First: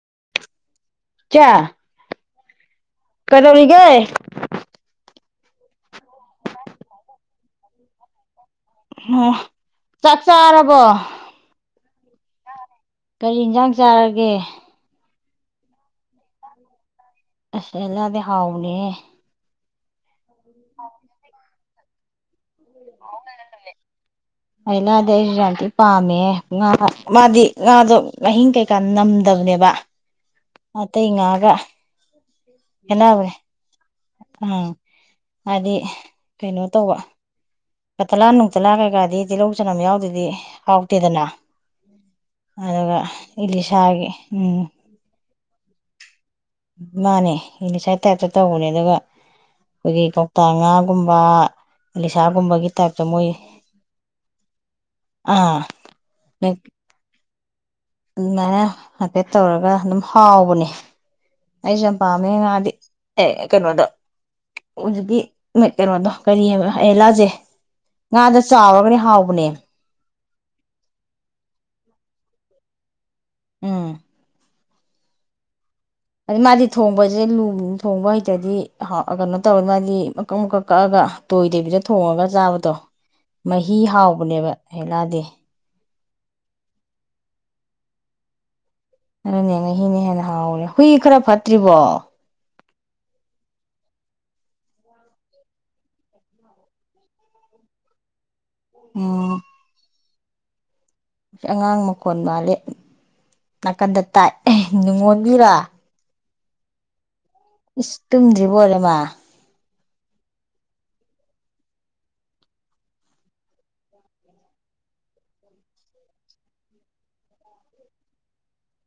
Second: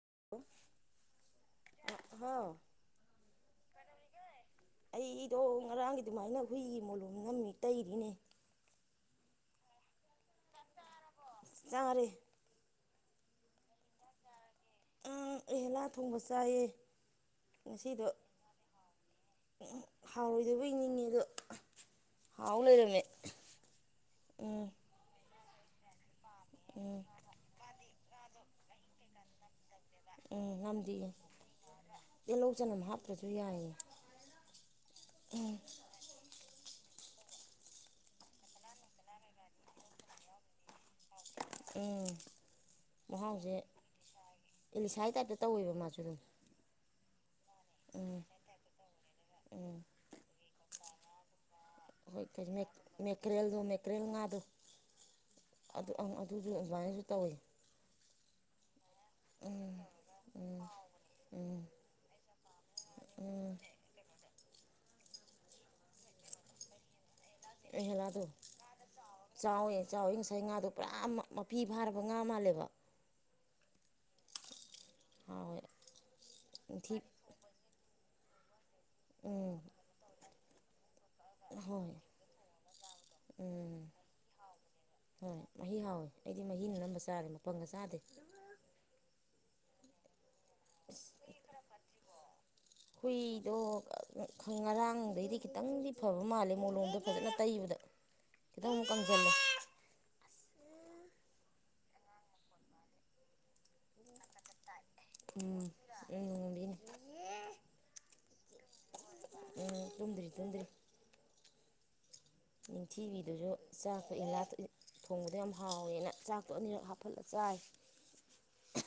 [inaudible] ꯏꯆꯦ ꯍꯣ ꯀꯗꯧꯔꯤꯒ ꯑꯩꯗꯣ ꯉꯔꯥꯡꯒꯤ ꯑꯗꯨꯃꯥꯏꯅ ꯍꯨꯏ ꯃꯣꯂꯣꯝ ꯅꯝꯃꯤ ꯇꯩꯔꯤꯅꯦ ꯑꯣ ꯆꯥꯛ ꯆꯥꯔꯕꯣ ꯆꯔꯦ ꯀꯔꯤ ꯌꯦꯟꯁꯥꯡ ꯆꯥꯔꯒꯦ ꯎꯪ ꯑꯩꯍꯦꯂꯥ ꯊꯣꯡꯕ ꯆꯥꯏꯌꯦ ꯉꯁꯤꯗꯣ ꯑꯍꯦꯂꯗꯤ ꯍꯥꯑꯣꯕꯅꯤꯍꯦ ꯍꯥꯎꯔꯣꯏꯗꯕꯣꯏ ꯅꯤꯡꯉꯦ ꯑꯗꯣ ꯍꯥꯎ ꯂꯩꯔꯝꯃꯦ ꯎꯝ ꯑꯍꯦꯂꯥꯗꯤ ꯑꯩꯁꯨ ꯌꯥꯝ ꯗꯤ ꯄꯥꯝꯃꯦ ꯉꯥ ꯃꯥꯗꯤ ꯉꯥꯗꯣ ꯉꯍꯤꯡ ꯀꯩꯀꯥ ꯅꯝꯗꯕꯅꯦꯕ ꯎꯝ ꯑꯥꯇꯩ ꯅꯝꯗꯤꯌꯦ ꯉꯒ ꯇꯤꯜꯍꯧ ꯆꯅꯝ ꯍꯥꯞꯇ꯭ꯔꯁꯨ ꯈꯦꯠꯅꯕꯅꯤ ꯌꯥꯏꯌꯦ ꯑꯥ ꯍꯥꯏꯗꯤ ꯀꯩꯅꯣ ꯇꯧꯕ ꯀꯇꯂꯥ ꯅꯨꯡꯇꯂꯥ ꯀꯩꯀꯥꯗꯤ ꯇꯤꯜꯍꯧ ꯆꯅꯝ ꯌꯥꯎꯗꯗꯤ ꯍꯥꯎꯇꯦꯗꯅ ꯎꯝ ꯑꯗꯨꯒ ꯃꯍꯥꯎꯁꯦ ꯏꯂꯤꯁꯥꯒꯤ ꯎꯝ ꯑꯦꯂꯤꯁꯥꯏ ꯇꯥꯏꯞꯇ ꯇꯧꯋꯦꯕ ꯃꯥꯁꯨ ꯑꯗꯨꯝ ꯃꯥꯅꯦ ꯑꯩꯩꯂꯤꯁꯥꯏ ꯇꯥꯏꯞꯇ ꯇꯧꯕꯅꯦ ꯑꯗꯨꯒ ꯑꯩꯈꯣꯏꯒꯤ ꯀꯧꯇꯥ ꯉꯥ ꯏꯕꯥ ꯑꯩꯈꯣꯏ ꯃꯦꯀ꯭ꯔꯦꯜꯗꯣ ꯃꯦꯀ꯭ꯔꯦꯜ ꯉꯥꯗꯣ ꯑꯥ ꯑꯗꯨ ꯑꯗꯨꯁꯨ ꯑꯗꯨꯃꯥꯏꯅꯁꯨ ꯇꯩꯏ ꯑꯗꯨꯃꯥꯏꯅ ꯍꯥꯏꯐꯦꯠ ꯇꯧꯔꯒ ꯑꯗꯨꯝ ꯍꯥꯎꯕꯅꯦ ꯑꯩꯁꯨ ꯌꯥꯝ ꯄꯥꯝꯃꯦ ꯉꯥꯗꯤ ꯑꯦ ꯀꯩꯅꯣꯗ ꯍꯧꯖꯤꯛꯀꯤ ꯀꯩꯅꯣꯗꯣ ꯀꯔꯤꯑꯕ ꯑꯩ ꯂꯥꯥꯁꯦ ꯑꯍꯦꯂꯥꯗꯣ ꯉꯥꯗꯣ ꯆꯥꯎꯔꯒꯅꯦ ꯍꯥꯎꯕꯅꯦ ꯉꯩ ꯉꯥꯗꯣ ꯄꯨꯔꯥ ꯃꯥꯄꯤ ꯐꯥꯔꯕ ꯉꯥ ꯃꯥꯜꯂꯦꯕ ꯎꯝ ꯍꯥꯎꯋꯦ ꯑꯩ ꯃꯥꯗꯤ ꯅꯤꯡꯊꯤ ꯊꯣꯡꯕꯁꯦ ꯂꯨ ꯊꯣꯡꯕ ꯍꯩꯇ ꯇ꯭ꯔꯗꯤ ꯍ ꯀꯩꯅꯣ ꯇꯧ ꯃꯥꯗꯤ ꯑꯃꯨꯛꯀ ꯀꯛꯑꯒ ꯇꯣꯏꯗꯕꯤꯗ ꯍꯣꯏ ꯊꯣꯡꯉꯒ ꯆꯥꯕꯗꯣ ꯃꯍꯤ ꯎꯝ ꯍꯥꯎꯕꯅꯦꯕ ꯍꯩꯂꯥꯗꯤ ꯍꯣꯏ ꯃꯍꯤ ꯍꯥꯎꯋꯤ ꯑꯩꯗꯤ ꯃꯍꯤ ꯅ ꯑꯅꯝꯕ ꯆꯥꯔꯦ ꯃꯄꯪꯒ ꯆꯥꯗꯦ ꯑꯗꯨꯅꯦ ꯃꯍꯤꯅ ꯍꯦꯟꯅ ꯍꯥꯎꯦ ꯍꯨꯏ ꯈꯔ ꯐꯠꯇ꯭ꯔꯤꯕꯣ ꯍꯨꯏꯗꯣ ꯉꯔꯥꯡꯗꯒꯩꯗꯤ ꯈꯤꯇꯪꯗꯤ ꯐꯕ ꯃꯥꯜꯂꯦ ꯃꯣꯂꯣꯝꯗꯣ ꯐꯖꯅ ꯇꯩꯕꯗ ꯈꯤꯇꯪ ꯑꯃꯨꯛ ꯀꯪꯁꯜꯂꯦ ꯎꯝ ꯑꯉꯥꯡ ꯃꯈꯣꯟ ꯃꯥꯜꯂꯦ ꯅꯥꯀꯟꯗ ꯇꯥꯏ ꯅꯨꯡꯉꯣꯟꯕꯤꯔꯥ ꯎꯝ ꯎꯝ ꯅꯣꯡꯉꯥꯟꯕꯤꯅꯤ ꯏꯁ ꯇꯨꯝꯗ꯭ꯔꯤꯕꯣꯏꯔꯦ ꯃꯥ ꯎ ꯇꯨꯝꯗ꯭ꯔꯤ ꯇꯨꯝꯗꯔꯤ ꯅꯤꯡꯊꯤꯕꯤꯗꯨꯁꯨ ꯆꯥꯛꯇꯣ ꯍꯩꯂꯥ ꯊꯣꯡꯕꯗꯣ ꯌꯥꯝ ꯍꯥꯎꯋꯦꯅ ꯆꯥꯛꯇꯣ ꯑꯅꯤꯔꯛ ꯍꯥꯞꯐꯠꯂ ꯆꯥꯏ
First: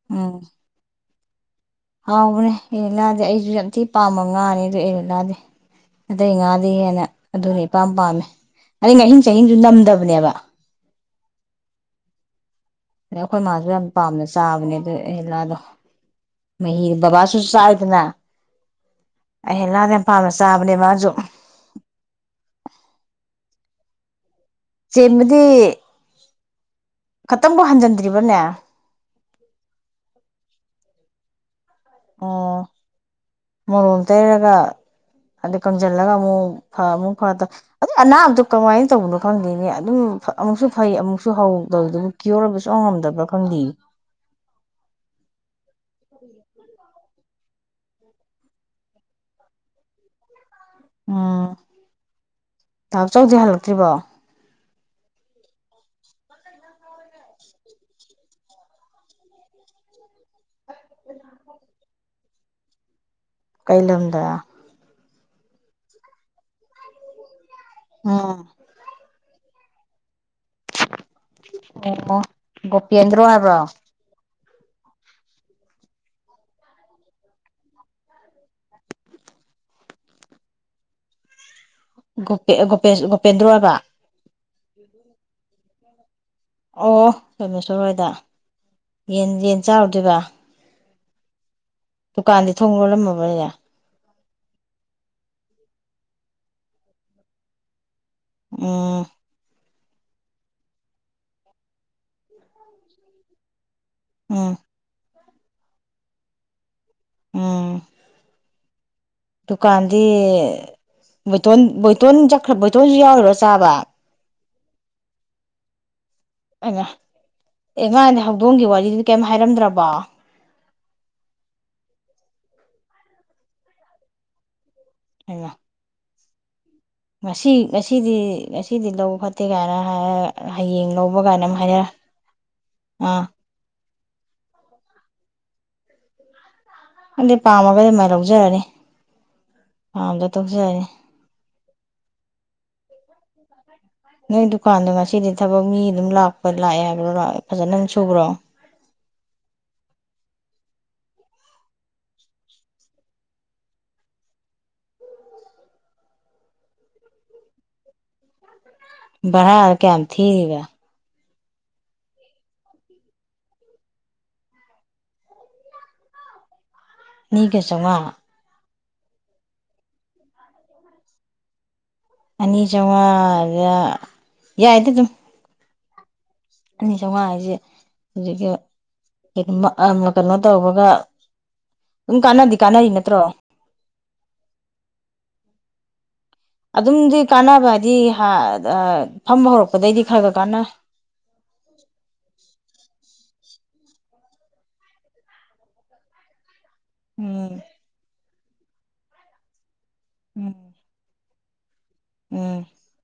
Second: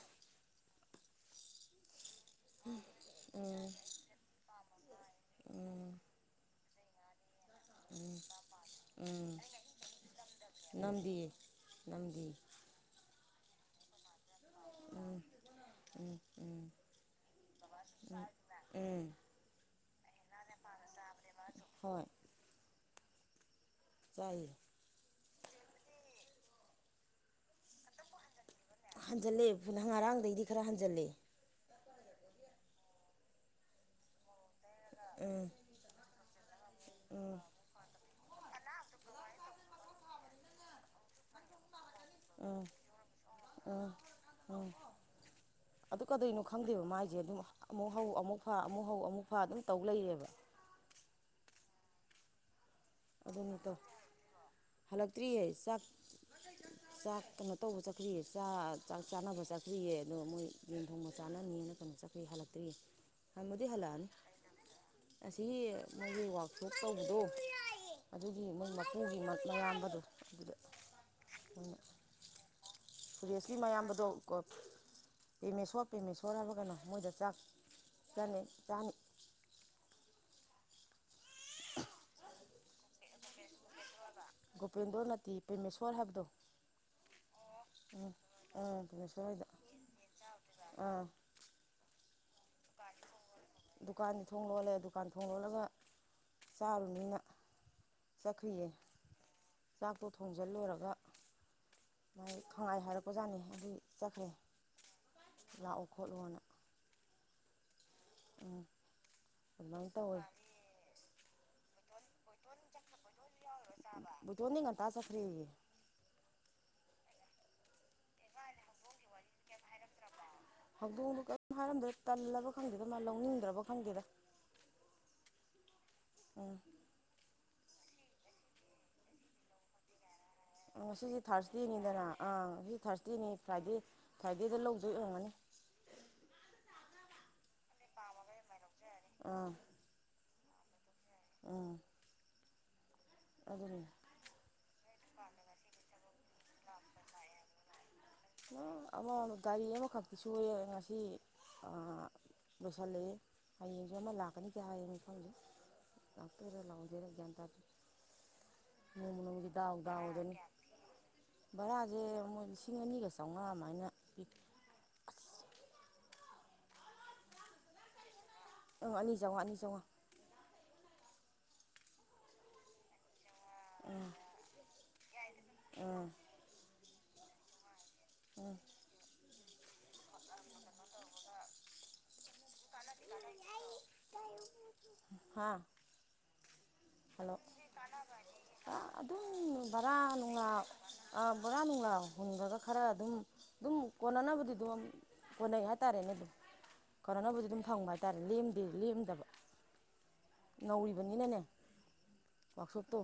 ꯎꯝ ꯍꯥꯎꯕꯅꯦ ꯑꯦꯂꯗꯤ ꯑꯩꯁꯨ ꯌꯥꯝ ꯎꯝ ꯊꯤ ꯄꯥꯝꯕ ꯉꯥꯅꯤ ꯍꯩꯂꯥꯗꯤ ꯑꯇꯩ ꯉꯥꯗꯩ ꯍꯦꯟꯅ ꯑꯗꯨꯅ ꯏꯄꯥꯝ ꯄꯥꯝꯃꯦ ꯑꯗꯩ ꯉꯍꯤꯡ ꯎꯝ ꯆꯍꯤꯡꯁꯨ ꯅꯝꯗꯕꯅꯦꯕ ꯅꯝꯗꯦ ꯑꯗꯩ ꯑꯩꯈꯣꯏ ꯃꯥꯁꯨ ꯌꯥꯝ ꯄꯥꯝꯅ ꯆꯥꯕꯅꯦ ꯑꯗꯨ ꯑꯍꯦꯂꯥꯗꯣ ꯃꯍꯤꯗ ꯕꯕꯥꯁꯨ ꯆꯥꯏꯗꯅ ꯎꯝ ꯑꯍꯦꯂꯥꯗ ꯄꯥꯝꯅ ꯆꯥꯕꯅꯦ ꯃꯥꯁꯨ ꯍꯣꯏ [inaudible] ꯆꯥꯏꯌꯦ ꯇꯕꯗꯤ ꯈꯇꯪꯕꯨ ꯍꯟꯖꯤꯟꯗ꯭ꯔꯤꯕꯅꯦ ꯍꯟꯖꯜꯂꯦꯅ ꯉꯔꯥꯡꯗꯒꯤꯗꯤ ꯈꯔ ꯍꯟꯖꯜꯂꯦ ꯑꯥ ꯃꯣꯂꯣꯝ ꯇꯩꯔꯒ ꯑꯗ ꯀꯟꯖꯟꯂꯒ ꯑꯃꯨ ꯍꯪ ꯐꯥ ꯑꯃꯨꯛ ꯐꯥꯗ ꯑꯗꯨꯝ ꯑꯅꯥꯕꯗꯣ ꯀꯃꯥꯏꯅ ꯇꯧꯕꯅꯣ ꯈꯪꯗꯦꯅꯦ ꯑꯗꯨꯝ ꯑꯃꯨꯛꯁꯨ ꯐꯩ ꯑꯃꯨꯛꯁꯨ ꯍꯧ ꯗꯨꯕꯨ ꯀ꯭ꯌꯣꯔ ꯑꯣꯏꯕꯁꯨ ꯉꯝꯗꯕ꯭ꯔꯥ ꯈꯪꯗꯦ ꯑꯗꯨ ꯀꯗꯣꯏꯅꯣ ꯈꯪꯗꯦꯕ ꯃꯥꯏꯁꯦ ꯑꯗꯨꯝ ꯑꯃꯨꯛ ꯍꯧ ꯑꯃꯨꯛ ꯐꯥ ꯑꯃꯨꯛ ꯍꯧ ꯑꯃꯨꯛ ꯐꯥ ꯑꯗꯨꯝ ꯇꯧ ꯂꯩꯔꯦꯕ ꯎꯝ ꯇꯥꯝꯆꯧꯗꯤ ꯑꯗꯨꯅ ꯇꯧ ꯍꯜꯂꯛꯇ꯭ꯔꯤꯕꯣ ꯍꯜꯂꯛꯇ꯭ꯔꯤꯌꯦ ꯆꯥꯛ ꯆꯥꯛ ꯀꯩꯅꯣ ꯇꯧꯕ ꯆꯠꯈ꯭ꯔꯤꯌꯦ ꯆ ꯆꯥꯛ ꯆꯥꯅꯕ ꯆꯠꯈ꯭ꯔꯤꯌꯦ ꯑꯗꯣ ꯃꯣꯏ ꯌꯦꯟ ꯊꯣꯡꯕ ꯆꯥꯅꯅꯤꯅ ꯀꯩꯅꯣ ꯆ ꯍꯂꯛꯇꯔꯤ ꯍꯟꯕꯨꯗꯤ ꯀꯩ ꯍꯥꯂꯛ ꯑꯅꯤ ꯂꯝꯗ ꯑꯁꯤ ꯃꯣꯏꯒꯤ ꯋꯥꯛꯁꯣꯞ ꯇꯧꯕꯗꯣ ꯎꯝ ꯑꯗꯨꯒꯤ ꯃꯣꯏ ꯃꯄꯨꯒꯤ ꯃꯛ ꯃꯌꯥꯝꯕꯗꯨ ꯑꯗꯨꯗ ꯃꯣꯏꯅ ꯑꯣ ꯒꯣꯠ ꯁꯨꯔꯦꯁꯀꯤ ꯃꯌꯥꯝꯕꯗꯣ ꯏꯀꯣ ꯄꯦꯃꯦꯁꯣꯔ ꯄꯦꯃꯦꯁꯣꯔ ꯍꯥꯏꯕ ꯀꯩꯅꯣ ꯃꯣꯏꯗ ꯆꯥꯛ ꯆꯥꯅꯤ ꯆꯥꯅꯤ ꯒꯣꯄꯦ ꯒꯣꯄꯦꯁ ꯒꯣꯄꯦꯗꯔꯣꯗ ꯒꯣꯄꯦꯟꯗ꯭ꯔꯣ ꯅꯇꯦ ꯄ꯭ꯔꯦꯃꯦꯁꯣꯔ ꯍꯥꯏꯕꯗꯣ ꯑꯣ ꯔꯥꯏꯃꯦꯁꯣꯔ ꯍꯣꯏꯗ ꯎꯝ ꯄꯦꯃꯦꯁꯣꯔ ꯌꯦꯟ ꯍꯣꯏꯗ ꯌꯦꯟ ꯆꯥꯔꯨꯗꯣꯏꯕ ꯑꯥ ꯗꯨꯀꯥꯟꯗꯤ ꯊꯣꯡ ꯂꯣꯜꯂꯝꯃꯕꯅꯤꯅ ꯗꯨꯀꯥꯟꯗꯤ ꯊꯣꯡ ꯂꯣꯜꯂꯦ ꯗꯨꯀꯥꯟ ꯊꯣꯅꯡ ꯂꯣꯜꯂꯒ ꯆꯥꯔꯨꯅꯤꯅ ꯆꯠꯈꯔꯤꯌꯦ ꯎꯝ ꯆꯥꯛꯇꯣ ꯊꯣꯡꯖꯜ ꯂꯣꯏꯔꯒ ꯃꯥꯏ ꯈꯪꯍꯥꯏ ꯍꯥꯏꯔꯛꯄꯖꯥꯠꯅꯤ ꯑꯗꯨꯒꯤ ꯆꯠꯈ꯭ꯔꯦ ꯎꯝ ꯂꯥꯛꯑꯣ ꯈꯣꯠꯂꯣꯅ ꯎꯝ ꯎꯝ ꯑꯗꯨꯃꯥꯏꯅ ꯗꯨꯀꯥꯟꯗꯤ ꯇꯧꯋꯦ ꯕꯣꯏꯇꯣꯟ ꯕꯣꯏ ꯎꯝ ꯆꯠꯈ꯭ꯔ ꯕꯣꯏꯇꯣꯟꯁꯨ ꯌꯥꯎꯔꯤꯔꯣ ꯆꯥꯕ ꯗꯤ ꯉꯟꯇꯥ ꯆꯠꯈꯔ꯭ꯦꯌꯦ ꯑ ꯑꯦ ꯉꯥꯅꯦ ꯍꯧꯗꯣꯡꯒꯤ ꯋꯥꯔꯤꯗꯨꯗꯤ ꯀꯩꯝ ꯍꯥꯏꯔꯝꯗ꯭ꯔꯕꯣ ꯍꯧꯗꯣꯡꯗꯨꯣ ꯀꯝ ꯍꯥꯏꯔꯝꯗ꯭ꯔꯦ ꯇꯜꯂꯕ ꯈꯪꯗꯦꯗ ꯃꯥ ꯂꯧꯅꯤꯡꯗ꯭ꯔꯕ ꯈꯪꯗꯦꯗ ꯍꯩꯝ ꯎꯝ ꯉꯁꯤ ꯉꯁꯤꯗꯤ ꯉꯁꯤꯗꯤ ꯂꯧ ꯐꯠꯇꯦ ꯀꯥꯏꯅ ꯍꯥꯏꯔꯒ ꯉꯁꯤꯁꯦ ꯊꯥꯔꯁꯗꯦꯅꯤꯗꯅ ꯉꯁꯤ ꯑꯥ ꯊꯥꯔꯁꯗꯦꯅꯤ ꯐ꯭ꯔꯥꯏꯗꯦ ꯐꯔꯥꯏꯗꯦꯗ ꯂꯧꯗꯣꯏ ꯑꯣꯏꯝꯒꯅꯤ ꯑꯗꯨꯗꯤ ꯄꯥꯝꯃꯒꯗꯤ ꯃꯥꯏꯅ ꯂꯧꯖꯔꯅꯤ ꯑꯥ ꯍꯥꯡꯗ ꯇꯣꯛꯆꯔꯅꯤ ꯎꯝ [unintelligible] ꯅꯣꯏ ꯗꯨꯀꯥꯟꯗꯣ ꯉꯁꯤꯗꯤ ꯊꯕꯛ ꯃꯤ ꯑꯗꯨꯝ ꯂꯥꯛꯄ ꯂꯥꯛꯑꯦ ꯍꯥꯏꯕ꯭ꯔꯣ ꯐꯖꯅ ꯁꯨꯕ꯭ꯔꯣ ꯑꯃ ꯒꯥꯔꯤ ꯑꯃꯈꯛꯇꯤ ꯁꯨꯏꯌꯦ ꯉꯁꯤ ꯂꯣꯏꯁꯤꯜꯂꯤꯅꯤ ꯍꯌꯦꯡꯁꯨ ꯑꯃ ꯂꯥꯛꯀꯅꯤꯗꯤ ꯍꯥꯏꯌꯦ ꯑꯗꯣ ꯈꯪꯗꯦ ꯂꯥꯛꯇꯣꯏꯔꯥ ꯂꯥꯛꯗꯣꯏꯔꯥ ꯒ꯭ꯌꯥꯟ ꯇꯥꯗꯦ ꯅꯣꯡꯃ ꯅꯣꯡꯃꯒꯤ ꯗꯥꯎ ꯕꯥꯔꯥ ꯀꯌꯥꯝ ꯗꯥꯎꯗꯅꯤ ꯊꯤꯔꯤꯒꯦ ꯚꯔꯥꯁꯦ ꯃꯨꯣꯏ ꯂꯤꯁꯤꯡ ꯑꯅꯤꯒ [unintelligible] ꯆꯥꯎꯉꯥ ꯃꯥꯏꯅ ꯊꯤ [unintelligible] ꯆꯉꯥ ꯑꯪ ꯑꯅꯤꯆꯧꯉꯥ ꯑꯅꯤꯆꯧꯉꯥ ꯑꯅꯤ ꯆꯧꯉꯥ ꯌꯥꯏꯗ ꯑꯗꯨꯝ ꯑꯥ ꯑꯅꯤ ꯆꯥꯝꯃꯉꯥ ꯍꯥꯏꯁꯦ [unintelligible] [unintelligible] ꯀꯩꯅꯣ ꯇꯧꯕꯒ ꯑꯗꯨꯝ ꯀꯥꯟꯅꯗꯤ ꯀꯥꯟꯅꯔꯤ ꯅꯠꯇ꯭ꯔꯣ ꯍꯥ ꯑꯗꯨꯝꯗꯤ ꯍꯜꯂꯣ ꯀꯥꯟꯅꯕ ꯍꯥꯏꯗꯤ ꯑꯗꯨꯝ ꯐꯝꯕ ꯕꯔꯥ ꯍꯧꯔꯛꯄꯗꯩꯗꯤ ꯈꯔ ꯈꯔ ꯅꯨꯡꯂꯥ ꯀꯥꯟꯅ ꯕꯔꯥ ꯅꯨꯡꯂꯥ ꯍꯨꯟꯕꯒ ꯈꯔ ꯑꯗꯨꯝ ꯑꯗꯨꯝ ꯀꯣꯟꯅꯅꯕꯗꯤ ꯑꯗꯨ ꯀꯣꯟꯅꯩ ꯍꯥꯏꯇꯥꯔꯦꯅꯦ ꯑꯗꯨ [unintelligible] ꯎꯝ [unintelligible] ꯂꯦꯝꯗꯤ ꯂꯦꯝꯗꯕ ꯎꯝ ꯅꯧꯔꯤꯕꯅꯤꯅꯅꯦ ꯎꯝ ꯋꯥꯔꯛꯁꯣꯄꯇꯣ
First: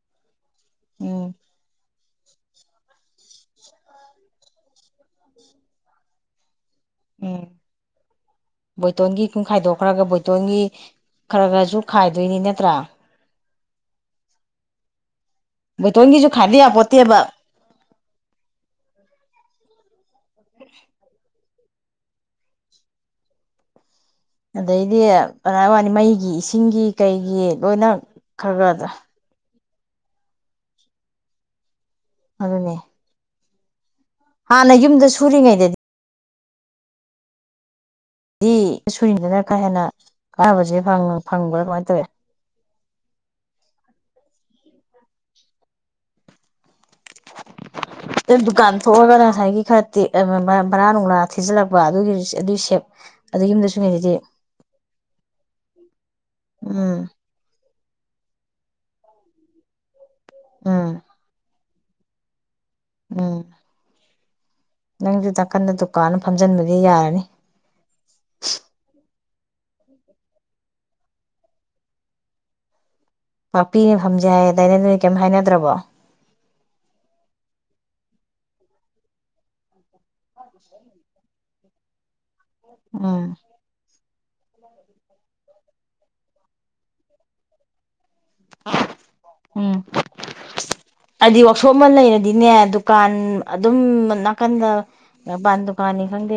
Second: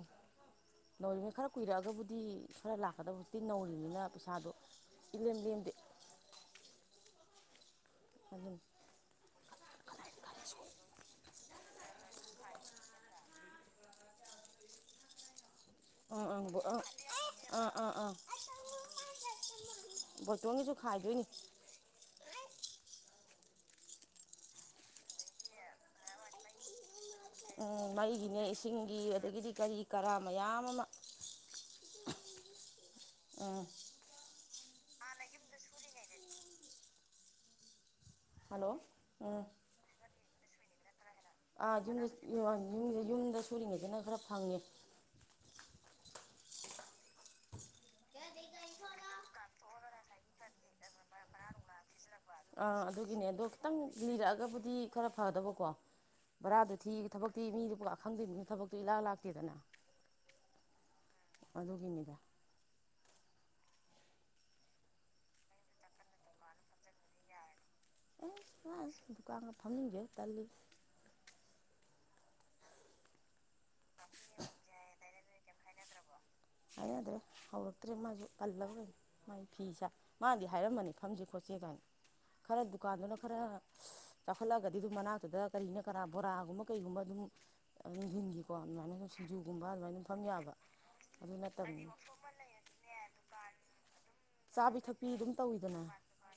ꯎꯝ [unintelligible] ꯈꯔ ꯀꯨꯏꯔꯛꯑꯕꯨꯗꯤ [unintelligible] ꯈꯔ ꯂꯥꯛꯀꯗꯕ ꯍꯧꯖꯤꯛꯇꯤ ꯅꯧꯔꯤꯅꯤꯅ ꯄꯩꯁꯥꯗꯣ ꯏꯂꯦꯝ ꯂꯦꯝꯗꯦ ꯎꯝ ꯑꯗꯨꯅꯤ ꯕꯣꯏꯇꯣꯟꯒꯤ ꯀꯨꯡ ꯈꯥꯏꯗꯣꯛꯈ꯭ꯔꯒ ꯕꯣꯏꯇꯣꯟꯒꯤ ꯈꯔ ꯈꯔꯁꯨ ꯈꯥꯏꯗꯣꯏꯅꯤ ꯅꯠꯇ꯭ꯔꯥ ꯑꯪ ꯕꯣꯏꯇꯣꯟꯒꯤꯁꯨ ꯑꯪ ꯈꯥꯏꯗ ꯑꯪ ꯌꯥꯄꯣꯟꯇꯦꯕꯥ ꯑꯪ ꯑꯪ ꯑꯪ ꯕꯣꯏꯇꯣꯟꯒꯤꯁꯨ ꯈꯥꯏꯗꯣꯏꯅꯤ ꯑꯗꯩꯗꯤ [unintelligible] ꯋꯥꯅꯤ ꯃꯩꯒꯤ ꯏꯁꯤꯡꯒꯤ ꯀꯩꯒꯤ ꯂꯣꯏꯅ ꯎꯝ ꯈꯔ ꯃꯩꯒꯤꯅꯦ ꯈꯔꯗ ꯏꯁꯤꯡꯒꯤ ꯑꯗꯒꯤꯗꯤ ꯀꯔꯤ ꯀꯔꯥ ꯃꯌꯥꯝ ꯑꯃ ꯑꯗꯨꯅꯦ ꯎꯝ ꯍꯥꯟꯅ ꯌꯨꯝꯗ ꯁꯨꯔꯤꯉꯩꯗꯗꯤ ꯗꯤ ꯍꯜꯂꯣ ꯁꯣꯏꯔꯤꯗꯅ ꯀꯥ ꯍꯦꯟꯅ ꯀꯥꯅꯕꯁꯦ ꯐꯪꯅ ꯑ ꯑꯗꯨꯅ [unintelligible] ꯌꯨꯝꯗ ꯌꯨꯝꯗ ꯁꯨꯔꯤꯉꯩꯗꯅ ꯈꯔ ꯐꯪꯉꯦ ꯑ ꯗꯨꯀꯥꯟ ꯊꯣꯛꯑꯒ ꯉꯁꯥꯏꯒꯤ ꯈꯔ ꯕꯔꯥ ꯅꯨꯡꯂꯥ ꯊꯤꯖꯤꯜꯂꯛꯄ ꯑꯗꯨꯒꯤꯅꯤ ꯑꯥ ꯑꯗꯨꯒꯤꯅꯦ ꯑꯗꯣ ꯈꯤꯇꯪ ꯂꯤꯔꯛꯑꯒꯕꯨꯗꯤ ꯈꯔ ꯐꯗꯕꯀꯣ ꯕꯔꯥꯗꯨ ꯊꯤ ꯎꯝ ꯊꯕꯛꯇꯤ ꯃꯤꯗꯨ ꯄꯨ ꯂꯥꯛ ꯈꯪꯗꯦꯅꯦ ꯊꯕꯛꯁꯦ ꯏꯂꯥꯛ ꯂꯥꯛꯇꯦꯗꯅ ꯎꯝ ꯑꯗꯨꯒꯤꯅꯤꯗ ꯎꯝ ꯅꯪꯁꯨ ꯅꯥꯀꯟꯗ ꯗꯨꯀꯥꯟ ꯑꯃ ꯐꯝꯖꯟꯕꯒꯤ ꯌꯥꯔꯅꯤ ꯑꯦ ꯑꯁ ꯗꯨꯀꯥꯟꯒ ꯐꯝꯅꯤꯡꯗꯦ ꯇꯜꯂꯤ ꯄꯥꯛꯄꯤꯅ ꯐꯝꯖꯦ ꯍꯥꯏꯗꯥꯏꯅꯦ ꯅꯣꯏ ꯀꯔꯤꯝꯇ ꯍꯥꯏꯅꯗ꯭ꯔꯕꯣ ꯍꯥꯏꯅꯗ꯭ꯔꯦ ꯍꯧꯔꯛꯇ꯭ꯔꯦ ꯃꯥꯁꯨ ꯄꯜꯂꯕ ꯃꯥꯒꯤ ꯐꯤꯁꯦ ꯃꯥꯗꯤ ꯍꯥꯏꯔꯝꯃꯅꯤ ꯐꯝꯁꯦ ꯈꯣꯠꯁꯦ ꯀꯥꯏꯅ ꯈꯔ ꯗꯨꯀꯥꯟꯗꯨꯅ ꯎꯝ ꯈꯔ ꯆꯥꯎꯈꯠꯂꯛꯒꯗꯤ ꯑꯗꯨꯝ ꯃꯅꯥꯛꯇꯨꯗ ꯀꯔꯤꯅ ꯀꯔꯥ ꯕꯣꯔꯥꯒꯨꯝꯕ ꯀꯩꯒꯨꯝꯕ ꯑꯗꯨꯝ ꯟꯒꯤꯀꯣ ꯑꯗꯨꯃꯥꯏꯅ ꯁꯤꯡꯖꯨꯒꯨꯝꯕ ꯎꯝ ꯑꯗꯨꯃꯥꯏꯅ ꯑꯗꯨꯝ ꯐꯝ ꯌꯥꯕ ꯑꯗꯨ ꯍꯥꯏꯗꯤ ꯋꯥꯛꯁꯣꯞ ꯑꯃ ꯅꯠꯇꯕꯅꯤꯅ ꯂꯩꯔꯗꯤꯅꯦ ꯗꯨꯀꯥꯟ ꯑꯗꯨꯝ ꯅꯥꯀꯟꯗ ꯆꯥꯕꯤ ꯊꯛꯄꯤ ꯑꯗꯨꯝ ꯄꯥꯟ ꯇꯧꯋꯤꯗꯅ ꯗꯨꯀꯥꯟꯅꯤ ꯈꯪꯗꯦ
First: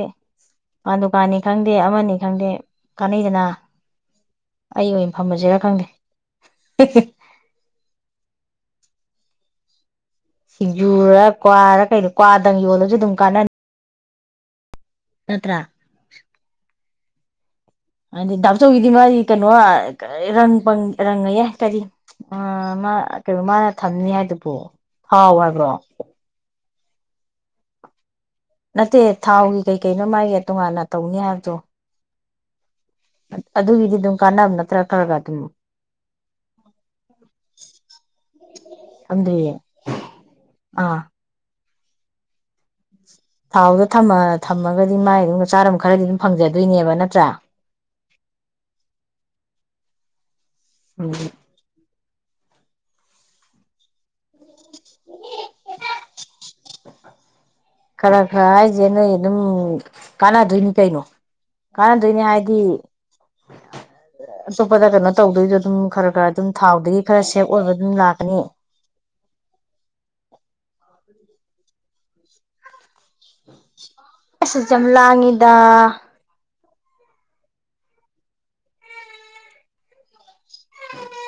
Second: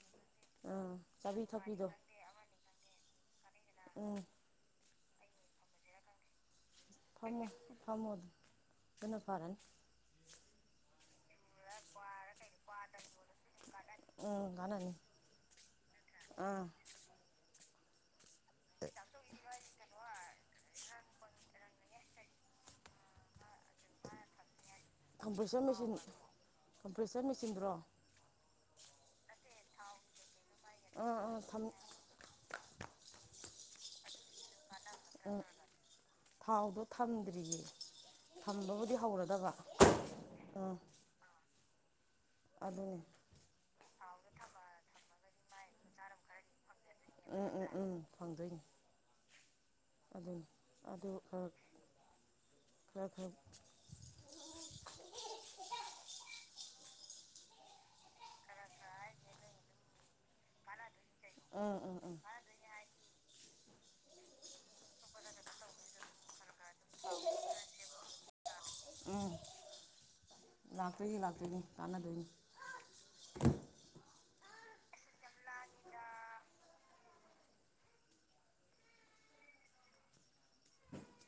ꯑꯥ ꯄꯥꯟ ꯗꯨꯀꯥꯟꯅꯤ ꯆꯥꯕꯤ ꯈꯪꯗꯦ ꯑꯃꯅꯤ ꯈꯪꯗꯦ ꯀꯥꯟꯅꯩꯗꯅ ꯎ ꯑꯩ ꯑꯣꯏꯅ ꯐꯝꯁꯤꯔ ꯈꯪꯗꯦ ꯍꯣꯏꯅꯦ ꯐꯃꯨꯅꯦ ꯑꯗꯨꯅ ꯐꯔꯅꯤ ꯁꯤꯡꯖꯨꯔ ꯀ꯭ꯋꯥꯔ ꯀꯩꯗꯣ ꯀ꯭ꯋꯥꯗꯪ ꯌꯣꯜꯂꯁꯨ ꯑꯗꯨꯝ ꯀꯥꯟꯅꯅꯤ ꯎꯝ ꯀꯥꯟꯅꯅꯤ ꯅꯠꯇꯔꯥ ꯑꯥ ꯍꯥꯏꯗꯤ ꯗꯥꯞꯆꯧꯒꯤꯗꯤ ꯃꯥꯒꯤ ꯀꯩꯅꯣꯪ ꯔꯪꯉꯌꯦ ꯀꯔꯤ ꯑ ꯀꯩꯅꯣ ꯃꯥꯅ ꯊꯝꯅꯤ ꯍꯥꯏꯗꯨꯕꯨ ꯍꯥꯎ ꯀꯝꯄ꯭ꯔꯦꯁꯔ ꯍꯥꯏꯕ꯭ꯔꯣ ꯃꯦꯆꯤꯟ ꯀꯝꯄ꯭ꯔꯦꯁꯔ ꯃꯦꯆꯤꯟꯗꯨ꯭ꯔꯣ ꯅꯠꯇꯦ ꯊꯥꯎꯒꯤ ꯀꯩ ꯀꯩꯅꯣ ꯃꯥꯒꯤ ꯇꯣꯉꯥꯟꯅ ꯑꯥ ꯇꯧꯅꯤ ꯑꯥ ꯍꯥꯏꯕꯗꯣ ꯑꯗꯨꯒꯤꯗꯤ ꯑꯗꯨꯝ ꯀꯥꯟꯅꯕ ꯅꯇ꯭ꯔ ꯎꯝ ꯊꯥꯎꯗꯣ ꯊꯝꯗ꯭ꯔꯤꯌꯦ ꯊꯝꯕꯕꯨꯗꯤ ꯑꯝꯗꯤꯌꯦ ꯍꯧꯔꯗꯕ ꯎꯝ ꯑꯥ ꯑꯗꯨ ꯊꯥꯎꯗꯣ ꯊ ꯊꯝꯃꯒꯗꯤ ꯃꯥꯏ ꯑꯗꯨꯝ ꯆꯥꯔꯝ ꯈꯔꯗꯤ ꯑꯗꯨꯝ ꯐꯪꯖꯗꯦ ꯎꯝ ꯎꯝ ꯎꯝ ꯐꯪꯗꯣꯏꯅꯦ ꯑꯗ ꯎꯝ ꯑꯗꯨꯑ ꯈꯔ ꯈꯔ [inaudible] ꯈꯔ ꯈꯔ ꯈꯥꯏꯖꯦ ꯅꯣꯏ ꯑꯗꯨꯝ ꯀꯥꯟꯅꯗꯣꯏꯅꯤ ꯀꯩꯅꯣ ꯀꯥꯟꯅꯗꯣꯏꯅꯤ ꯍꯥꯏꯗꯤ ꯑꯇꯣꯞꯄꯗ ꯀꯩꯅꯣ ꯇꯧꯗꯣꯏꯁꯨ ꯑꯗꯨꯝ ꯈꯔ ꯈꯔ ꯑꯗꯨꯝ ꯊꯥꯎꯗꯒꯤ ꯈꯔ ꯁꯦꯞ ꯑꯣꯏꯕ ꯑꯗꯨꯝ ꯂꯥꯛꯀꯅꯤ ꯂꯥꯛꯇꯣꯏꯁꯤ ꯂꯥꯛꯇꯣꯏꯅꯤ ꯀꯥꯟꯅꯗꯣꯏꯅꯤ ꯄꯁꯁ ꯌꯥꯝ ꯂꯥꯡꯉꯤꯗ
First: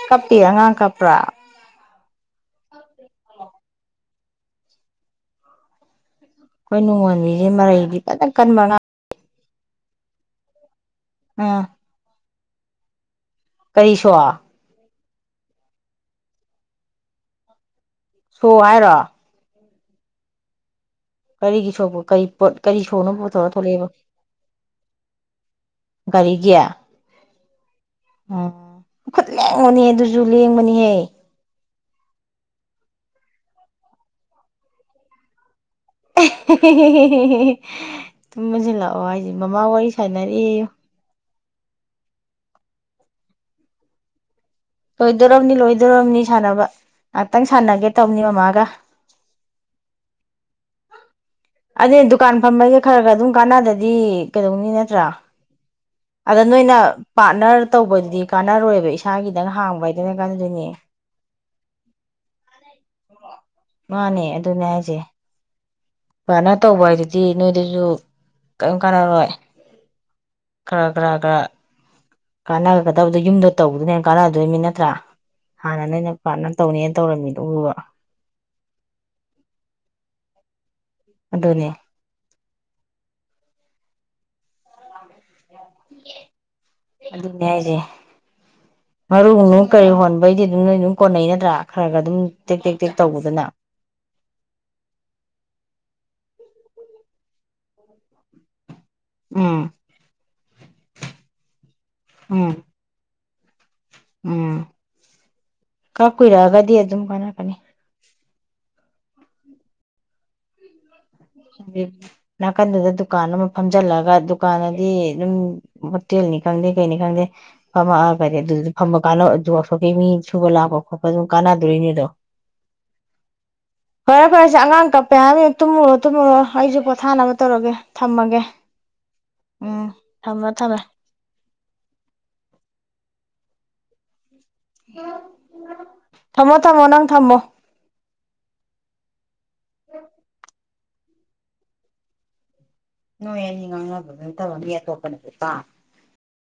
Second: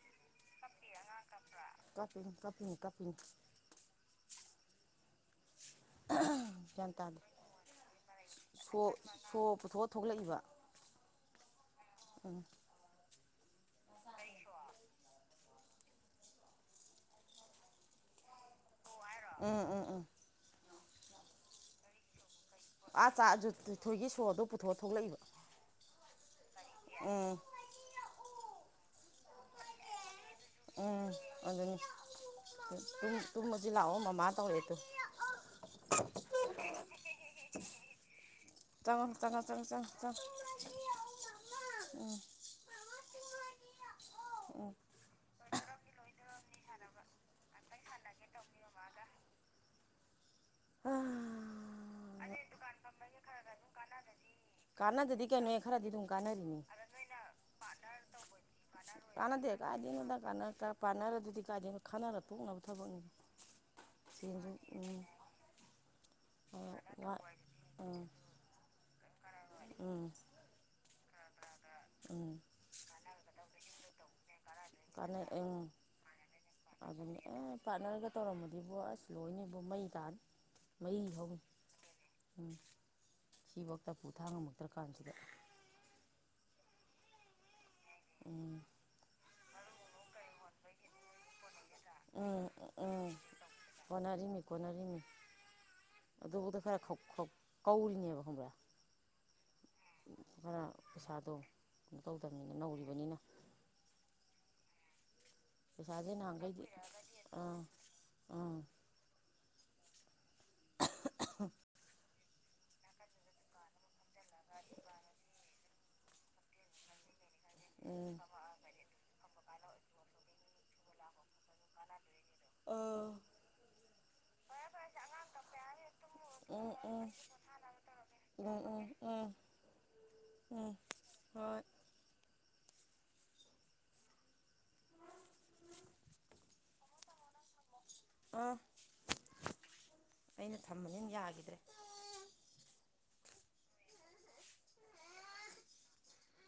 ꯀꯄꯤ ꯑꯉꯥꯡ ꯀꯄ꯭ꯔꯥ ꯇꯄꯤꯤꯡ ꯇꯄꯤꯤꯡ ꯇꯄꯤꯤꯡ ꯑꯩꯈꯣꯏ ꯇꯥꯗꯦ ꯅꯣꯡꯉꯣꯟꯕꯤꯁꯦ ꯃꯔꯩꯗꯤ ꯐꯖꯅ ꯀꯟꯕꯅ ꯁꯣ ꯁꯣ ꯄꯨꯊꯣꯛꯑ ꯊꯣꯛꯂꯛꯏꯕ ꯑꯥ ꯎꯝ ꯀꯔꯤ ꯁꯣ ꯁꯣ ꯍꯥꯏꯔꯣ ꯑꯣ ꯑꯣ ꯑꯣ ꯀꯔꯤꯒꯤ ꯁꯄ ꯀꯔꯤ ꯄꯣꯠ ꯀꯔꯤ ꯑꯥ ꯁꯣꯅꯣ ꯆꯥ ꯄꯨꯊꯣꯔ ꯊꯣꯛꯂꯛꯑꯦꯕ ꯊꯣꯏꯒꯤ ꯁꯣꯔꯗꯣ ꯄꯨꯊꯣꯛꯑ ꯊꯣꯛꯂꯛꯏꯕ ꯀꯔꯤꯒꯌꯥ ꯎꯝ ꯎꯝ ꯃꯥꯈꯨꯠ ꯂꯦꯡꯕꯅꯤ ꯑꯗꯨ ꯁꯨꯨ ꯂꯦꯡꯕꯅꯤꯍꯦ ꯇ ꯇꯨ ꯃꯖꯤ ꯂꯥꯛꯑꯣꯣ ꯃꯃ ꯇꯧꯌꯦ ꯇ ꯊꯨꯝ ꯆꯪꯉꯣ ꯃꯁꯤꯜꯂꯛꯑꯣ ꯍꯥꯏꯁꯦ ꯆꯪꯉꯣ ꯃꯃꯥ ꯆꯪꯉꯣ ꯋꯥꯔꯤ ꯆꯪꯉꯣ ꯆꯪꯉꯣ ꯁꯥꯟꯅꯔ ꯎꯝ ꯅꯤ ꯂꯣꯏꯗꯣꯝꯅꯤ ꯁꯥꯟꯅꯕ ꯉꯥꯏꯍꯥꯛꯇꯪ ꯁꯥꯟꯅꯒꯦ ꯇꯧꯅꯤ ꯃꯃꯥꯒ ꯎꯝ ꯑꯗꯤꯨꯗꯨꯥꯟ ꯐꯝꯕ ꯌꯥ ꯈꯔ ꯈꯔ ꯑꯗꯨꯝ ꯀꯥꯟꯅꯗꯗꯤ ꯀꯩꯗꯧꯅꯤ ꯅꯠꯇ꯭ꯔꯥ ꯀꯥꯟꯅꯗꯗꯤ ꯀꯩꯅꯣꯍꯦ ꯈꯔꯗꯤ ꯑꯗꯨꯝ ꯑꯗ ꯀꯥꯟꯅꯔꯤꯅꯤ ꯅꯣꯏꯅ ꯄꯥꯔꯠꯅꯔ ꯇꯧꯕꯗꯤ ꯀꯥꯟꯅꯔꯣꯏꯕ ꯏꯁꯥꯒꯤꯗꯤ ꯒꯥꯔꯗꯦꯟꯣꯗ ꯄꯥꯔꯠꯅꯔ ꯑꯗꯨꯗꯤ ꯒꯥꯔꯗꯦꯟꯗ ꯈꯟꯅꯔ ꯄꯣꯛꯅꯕ ꯊꯕꯛꯅꯤ ꯆꯦꯡꯁꯨ ꯎꯝ ꯐꯅ ꯇꯧꯕ ꯋꯥ ꯍꯥꯏꯗꯨꯗꯤ ꯅꯣꯏꯗꯁꯨ ꯎꯝ ꯀꯔꯤꯝ ꯀꯥꯟꯅꯔꯣꯏ ꯎꯝ ꯈ꯭ꯔꯒ꯭ꯔꯥꯒ꯭ꯔ ꯎꯝ ꯍꯦꯟꯅ ꯀꯥꯟꯅꯗꯣꯏꯃꯤ ꯅꯠꯇ꯭ꯔꯥ ꯎꯝ ꯍꯥꯟꯅ ꯅꯣꯏꯅ ꯄꯥꯔꯠꯅꯔ ꯇꯧꯅꯦꯅ ꯑꯗꯨꯅꯤ ꯇꯧꯔꯝꯃꯤꯗꯣ ꯑꯦ ꯎꯕ ꯄꯥꯔꯠꯅꯔꯒ ꯇꯧꯔꯝꯃꯗꯤꯕꯣ ꯑꯁ ꯂꯣꯏꯅꯤꯕ ꯃꯩ ꯇꯥꯅꯤ ꯃꯩ ꯍꯧꯏꯤ ꯑꯗꯨꯅꯦ ꯎꯝ ꯁꯤꯐꯧꯗ ꯄꯨꯨꯊꯥꯡꯉꯝꯃꯛꯇ꯭ꯔ ꯀꯥꯟꯁꯤꯗ ꯑꯗꯨꯅꯦ ꯍꯥꯏꯁꯦ ꯎꯝ ꯃꯔꯨ ꯀꯔꯤ ꯍꯣꯟꯕꯩꯗꯤ ꯑꯗꯨꯝ ꯅꯣꯏ ꯑꯗꯨꯝ ꯀꯣꯟꯅꯩ ꯅꯠꯇ꯭ꯔꯥ ꯈꯔ ꯈ ꯑꯗꯨꯝ ꯎꯝ ꯇꯦꯛ ꯇꯦꯛ ꯇꯦꯛ ꯎꯝ ꯇꯧꯕꯗꯅ ꯀꯣꯟꯅꯔꯤꯃꯤ ꯀꯣꯟꯅꯔꯤꯃꯤ ꯑꯗꯨꯕꯨꯗ ꯈꯔ ꯀꯧꯔꯤꯅꯦꯕ ꯈꯪꯕ꯭ꯔꯥ ꯎꯝ ꯈꯔ ꯄꯩꯁꯥꯗꯣ ꯀꯩꯅꯣ ꯎꯝ ꯇꯧꯗꯕꯅꯤꯅ ꯅꯧꯔꯤꯕꯅꯤꯅ ꯎꯝ ꯀ ꯄꯩꯁꯥꯁꯦ ꯅꯍꯥꯟꯈꯩꯗꯤ ꯀꯨꯏꯔꯛꯑꯒꯗꯤ ꯑꯗꯨꯝ ꯀꯥꯟꯅꯀꯅꯤ ꯑꯥ ꯑꯥ [inaudible] ꯅꯥꯀꯟꯗꯨꯗ ꯗꯨꯀꯥꯟ ꯑꯃ ꯐꯝꯖꯜꯂꯒ ꯗꯨꯀꯥꯟꯗꯤ ꯑꯗꯨꯝ ꯍꯣꯇꯦꯜꯅꯤ ꯈꯪꯗꯦ ꯀꯩꯅꯤ ꯈꯪꯗꯦ ꯐꯝꯃ ꯀꯔꯤ ꯑꯗꯨꯗꯤ ꯐꯝꯃ ꯀꯥꯟꯅꯣ ꯑꯗꯨ ꯃꯤꯁꯨꯕ ꯂꯥꯛꯕꯣ ꯈꯣ ꯑꯗꯨ ꯀꯥꯟꯅꯗꯔꯤꯅꯤꯗꯣ ꯑꯥ ꯐꯔꯦ ꯐꯔꯦꯁꯦ ꯑꯉꯥꯡ ꯀꯞꯄꯦ ꯍꯥꯏ ꯇꯨꯝꯃꯨꯔ ꯇꯨꯝꯃꯔꯣ ꯎꯝ ꯑꯩꯁꯨ ꯎꯝ ꯄꯣꯊꯥꯅꯕ ꯇꯧꯔꯒꯦ ꯊꯝꯃꯒꯦ ꯎꯝ ꯎꯝ ꯎꯝ ꯎꯝ ꯊꯝꯃ ꯎꯝ ꯊꯝꯃꯦ ꯍꯣꯏ ꯊꯝꯃꯣ ꯊꯝꯃꯣ ꯅꯪ ꯊꯝꯃꯣ ꯑ ꯑꯩꯅ ꯊꯝꯕꯅꯤꯅ ꯌꯥꯈꯤꯗ꯭ꯔꯦ ꯅꯣꯏꯅꯤ ꯉꯉ ꯇꯔꯉ ꯇꯣꯄꯅꯤꯦꯀ